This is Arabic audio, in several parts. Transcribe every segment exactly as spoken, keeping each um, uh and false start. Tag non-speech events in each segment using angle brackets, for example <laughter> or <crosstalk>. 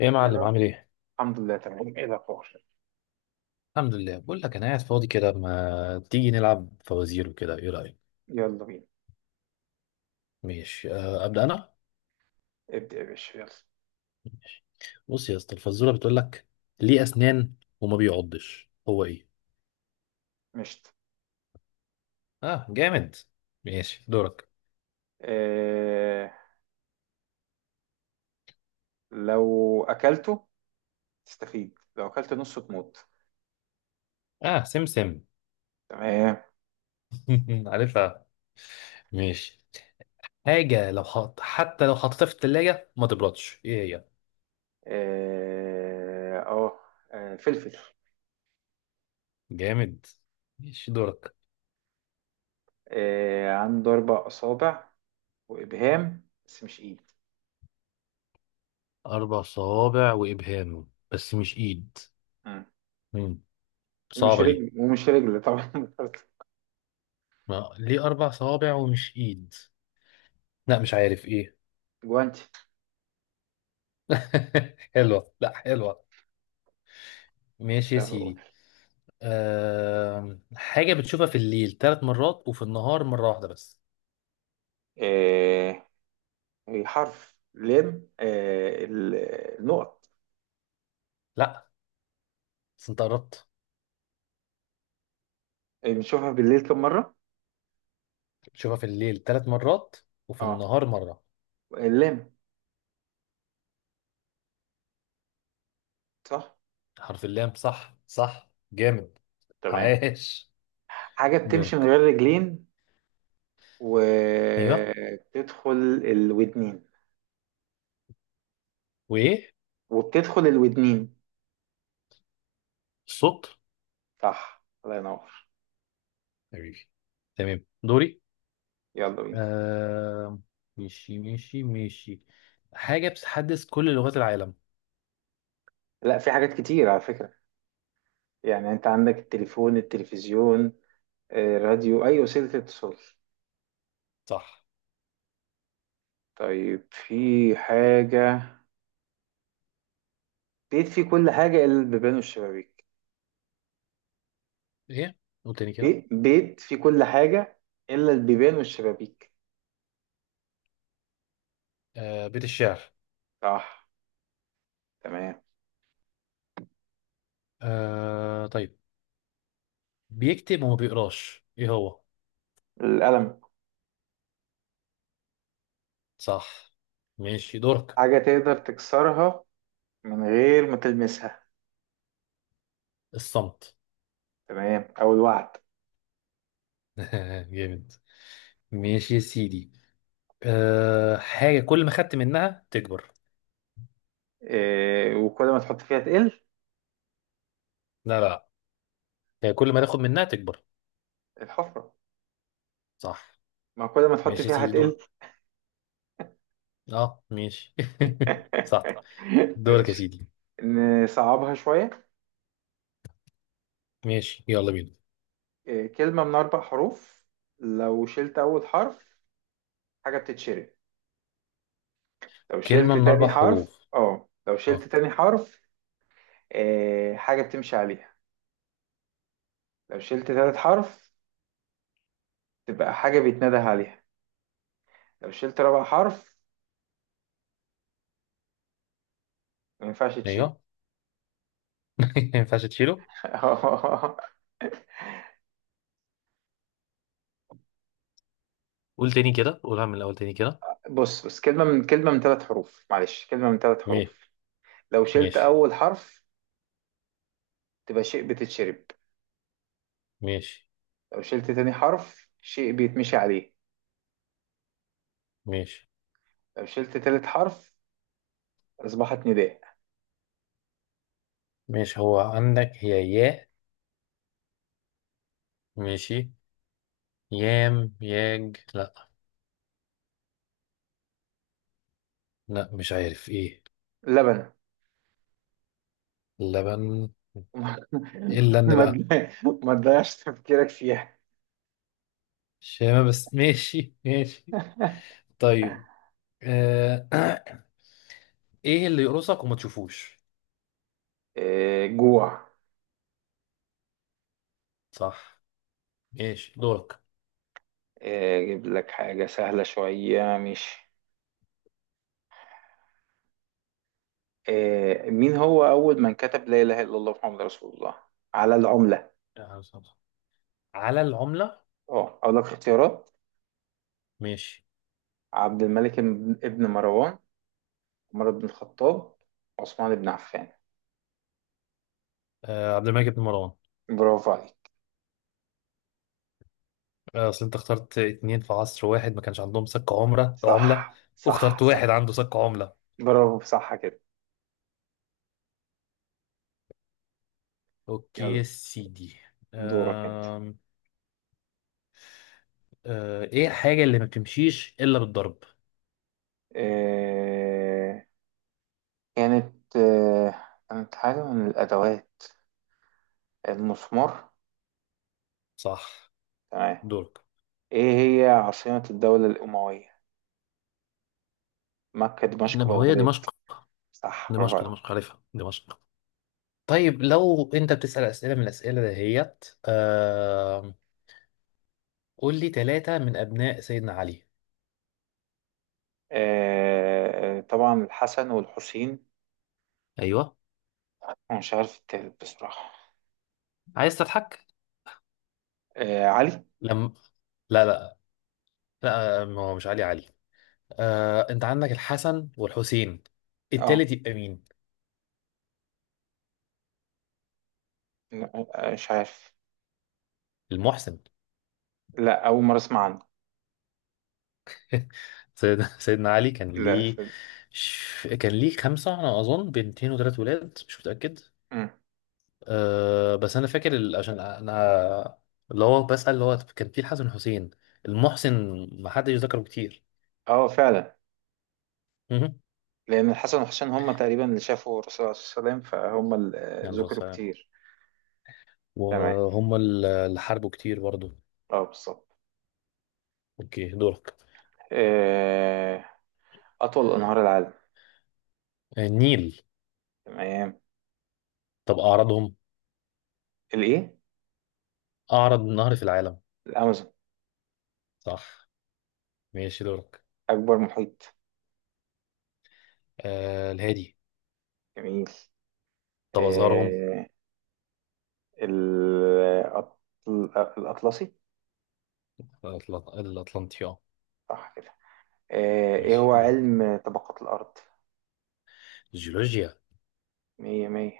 ايه يا معلم، يلا. عامل ايه؟ الحمد لله، تمام. ايه الاخبار؟ الحمد لله، بقول لك انا قاعد فاضي كده، ما تيجي نلعب فوازير وكده، ايه رأيك؟ يلا بينا. ماشي. أه ابدأ انا؟ ابدأ يا باشا، يلا. ماشي. بص يا اسطى، الفزورة بتقول لك: ليه اسنان وما بيعضش، هو ايه؟ مشت. اه، جامد. ماشي، دورك. إيه، لو اكلته تستفيد، لو اكلت نصه تموت. اه، سمسم. تمام. <laughs> عارفها. ماشي. حاجة لو حط حتى لو حطيتها في التلاجة ما تبردش، ايه هي؟ إيه. اه آه، فلفل. جامد. ماشي، دورك. إيه، عنده اربع اصابع وابهام بس مش ايد. أربع صوابع وإبهام بس مش إيد. مم. مم. ومش صعبة دي. رجل ومش رجل طبعا. ما ليه أربع صوابع ومش إيد؟ لا، مش عارف إيه. <laughs> جوانتي. <laughs> حلوة، لا، حلوة. ماشي يا طب قول. سيدي. أم... حاجة بتشوفها في الليل ثلاث مرات، وفي النهار مرة واحدة بس. إيه، هي حرف لام. إيه، ال- النقط. لا، بس أنت قربت. إيه، بنشوفها بالليل كم مرة؟ بتشوفها في الليل ثلاث مرات وفي اه النهار مرة. اللام. صح. حرف اللام، صح، صح، جامد. تمام. عاش. حاجة بتمشي من دورك. غير رجلين أيوه. وبتدخل الودنين وإيه؟ وبتدخل الودنين الصوت. صح، الله ينور. حبيبي. تمام، دوري. يلا بينا. أم... ماشي، ماشي، ماشي. حاجة بتحدث كل لغات العالم. لا، في حاجات كتير على فكرة. يعني انت عندك التليفون، التلفزيون، آه، راديو، اي وسيلة اتصال. صح. طيب، في حاجة. بيت فيه كل حاجة الا البيبان والشبابيك. ايه؟ قول تاني كده. بيت بيت فيه كل حاجة الا البيبان والشبابيك. آه، بيت الشعر. صح. تمام. آه، طيب. بيكتب وما بيقراش، ايه هو؟ القلم. صح. ماشي، دورك. حاجة تقدر تكسرها من غير ما تلمسها. الصمت. تمام، او الوعد. <laughs> جامد. ماشي يا سيدي. آه، حاجة كل ما خدت منها تكبر. إيه، وكل ما تحط فيها تقل. لا، لا. هي كل ما تاخد منها تكبر. الحفرة. صح. ما كل ما تحط ماشي يا فيها سيدي، هتقل. دورك. اه، ماشي. <laughs> صح. <laughs> دورك يا ماشي. سيدي. نصعبها شوية. ماشي، يلا بينا. إيه، كلمة من أربع حروف. لو شلت أول حرف حاجة بتتشرب. لو شلت كلمة من تاني أربع حرف، حروف. اه لو شلت اه. تاني حرف إيه، حاجة بتمشي عليها. لو شلت تالت حرف تبقى حاجة بيتنادى عليها. لو شلت رابع حرف ما ينفعش تشيل. ايوه. <laughs> ما ينفعش تشيله. <laughs> قول تاني كده، قولها من الأول تاني كده. بص بص كلمة من كلمة من ثلاث حروف، معلش. كلمة من ثلاث ماشي. حروف. لو شلت ماشي، أول حرف تبقى شيء بتتشرب. ماشي، لو شلت تاني حرف شيء بيتمشي عليه. ماشي. لو شلت تالت حرف أصبحت نداء. ماشي، هو عندك هي ياء. ماشي. يام، ياج، لا. لا، مش عارف ايه. لبن. لبن. ايه <laughs> اللن ما بقى؟ تضيع- ما تضيعش تفكيرك فيها. شامة بس. <laughs> ماشي، ماشي. طيب. آه. <clears throat> ايه اللي يقرصك وما تشوفوش؟ آه، جوع. صح. ماشي، دورك. آه، أجيب لك حاجة سهلة شوية، مش آه، مين هو أول من كتب لا إله إلا الله محمد رسول الله على العملة؟ آه، صح. على العملة. اه أقول لك اختيارات. ماشي. عبد الملك ابن ابن مروان، عمر بن الخطاب، عثمان بن عفان. آه. عبد الملك بن مروان. برافو عليك. آه، اصل انت اخترت اتنين في عصر واحد ما كانش عندهم سك عمرة عملة، صح صح واخترت واحد صح، عنده سك عملة. برافو. صح كده. اوكي يلا. يا سيدي. دورك انت. أم... أه... ايه الحاجة اللي ما بتمشيش الا بالضرب؟ آه كانت آه كانت حاجة من الأدوات. المسمار. صح. تمام. دورك. ايه، هي عاصمة الدولة الأموية؟ مكة، دمشق، انما هو هي بغداد. دمشق. صح، برافو دمشق، دمشق، عليك. عارفها دمشق. طيب لو انت بتسأل اسئلة من الاسئلة دهيت. أم... قول لي ثلاثة من ابناء سيدنا علي. آه طبعا الحسن والحسين. ايوه. أنا مش عارف التالت بصراحة. عايز تضحك؟ آه علي. لم. لا، لا. لا، ما هو مش علي علي. أه... انت عندك الحسن والحسين، اه التالت يبقى مين؟ لا، مش عارف. المحسن. لا، أول مرة أسمع عنه. <laughs> سيد- سيدنا علي كان لا. ليه ش- كان ليه خمسة، أنا أظن بنتين وثلاث ولاد، مش متأكد. مم. أه، بس أنا فاكر ال- عشان أنا اللي هو بسأل، اللي هو كان في الحسن والحسين، المحسن، ما حدش ذكره كتير. اه، فعلا. مهم. لان الحسن والحسين هم تقريبا اللي شافوا الرسول عليه الصلاه والسلام، فهم اللي آه، يعني بس- ذكروا كتير. تمام. وهم ال- اللي حاربوا كتير برضه. اه، بالظبط. أوكي، دورك. آه، اطول انهار العالم. آه، النيل. تمام. طب أعرضهم؟ الايه؟ أعرض نهر في العالم؟ الامازون. صح. ماشي، دورك. اكبر محيط. أه، الهادي. جميل. طب أصغرهم؟ آه، ال- الأطل- الاطلسي. الأطل- الأطلنطي، أه. صح كده. آه، ايه ماشي، هو دورك. علم طبقات الارض؟ جيولوجيا. مية مية.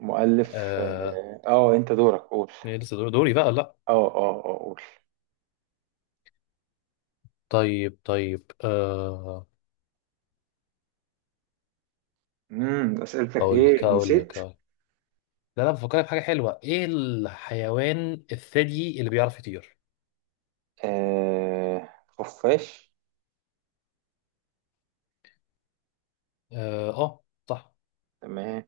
مؤلف آه. اه آه، انت دورك، قول. إيه، لسه دور- دوري بقى، لا. اه اه اه قول. طيب، طيب، آه. امم اسئلتك اقول لك ايه، اقول نسيت. لك أقول لك. لا، انا بفكرك بحاجه حلوه، ايه الحيوان الثدي اللي بيعرف يطير؟ آه خفاش. اه، آه، صح. تمام.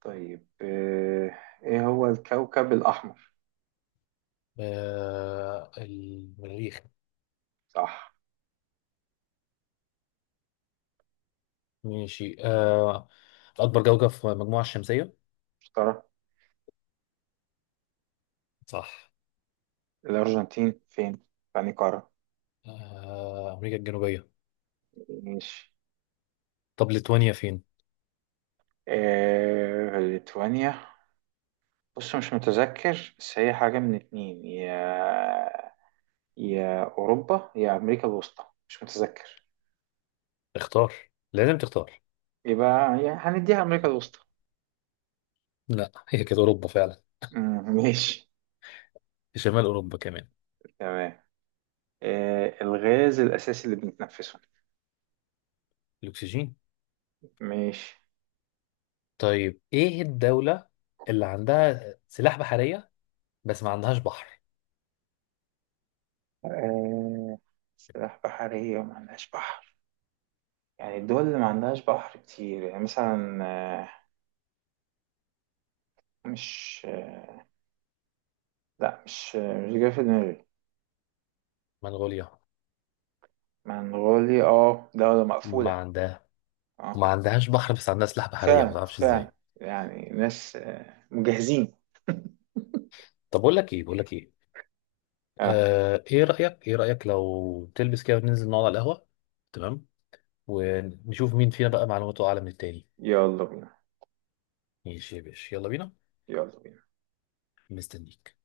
طيب. آه ايه هو الكوكب الأحمر؟ آه، المريخ. صح. ماشي، آه. اكبر كوكب في المجموعه الشمسيه؟ اشترى. صح. الأرجنتين فين؟ يعني قارة. آه، امريكا الجنوبيه. ماشي. طب ليتوانيا فين؟ آه ليتوانيا، بص مش متذكر بس هي حاجة من اتنين، يا يا أوروبا يا أمريكا الوسطى، مش متذكر. اختار. لازم تختار. يبقى يعني هنديها أمريكا الوسطى. لا، هي كانت اوروبا فعلا. مم، ماشي. في شمال اوروبا كمان. تمام. آه الغاز الأساسي اللي بنتنفسه. الاكسجين. ماشي. طيب، ايه الدولة اللي عندها سلاح بحرية بس ما عندهاش بحر؟ آه، سلاح بحرية وما عندهاش بحر؟ يعني الدول اللي ما عندهاش بحر كتير، يعني مثلا آه، مش آه، لا مش آه، مش جاي في دماغي. منغوليا. منغوليا، اه دولة ما مقفولة. عندها؟ اه وما عندهاش بحر، بس عندها سلاح بحرية، ما فعلا تعرفش فعلا، ازاي. يعني ناس آه، مجهزين. طب بقول لك ايه بقول لك ايه. اه، آه، ايه رأيك ايه رأيك لو تلبس كده وننزل نقعد على القهوة؟ تمام. ونشوف مين فينا بقى معلوماته اعلى من التاني. يلا بينا. ماشي يا باشا، يلا بينا. يلا بينا. مستنيك.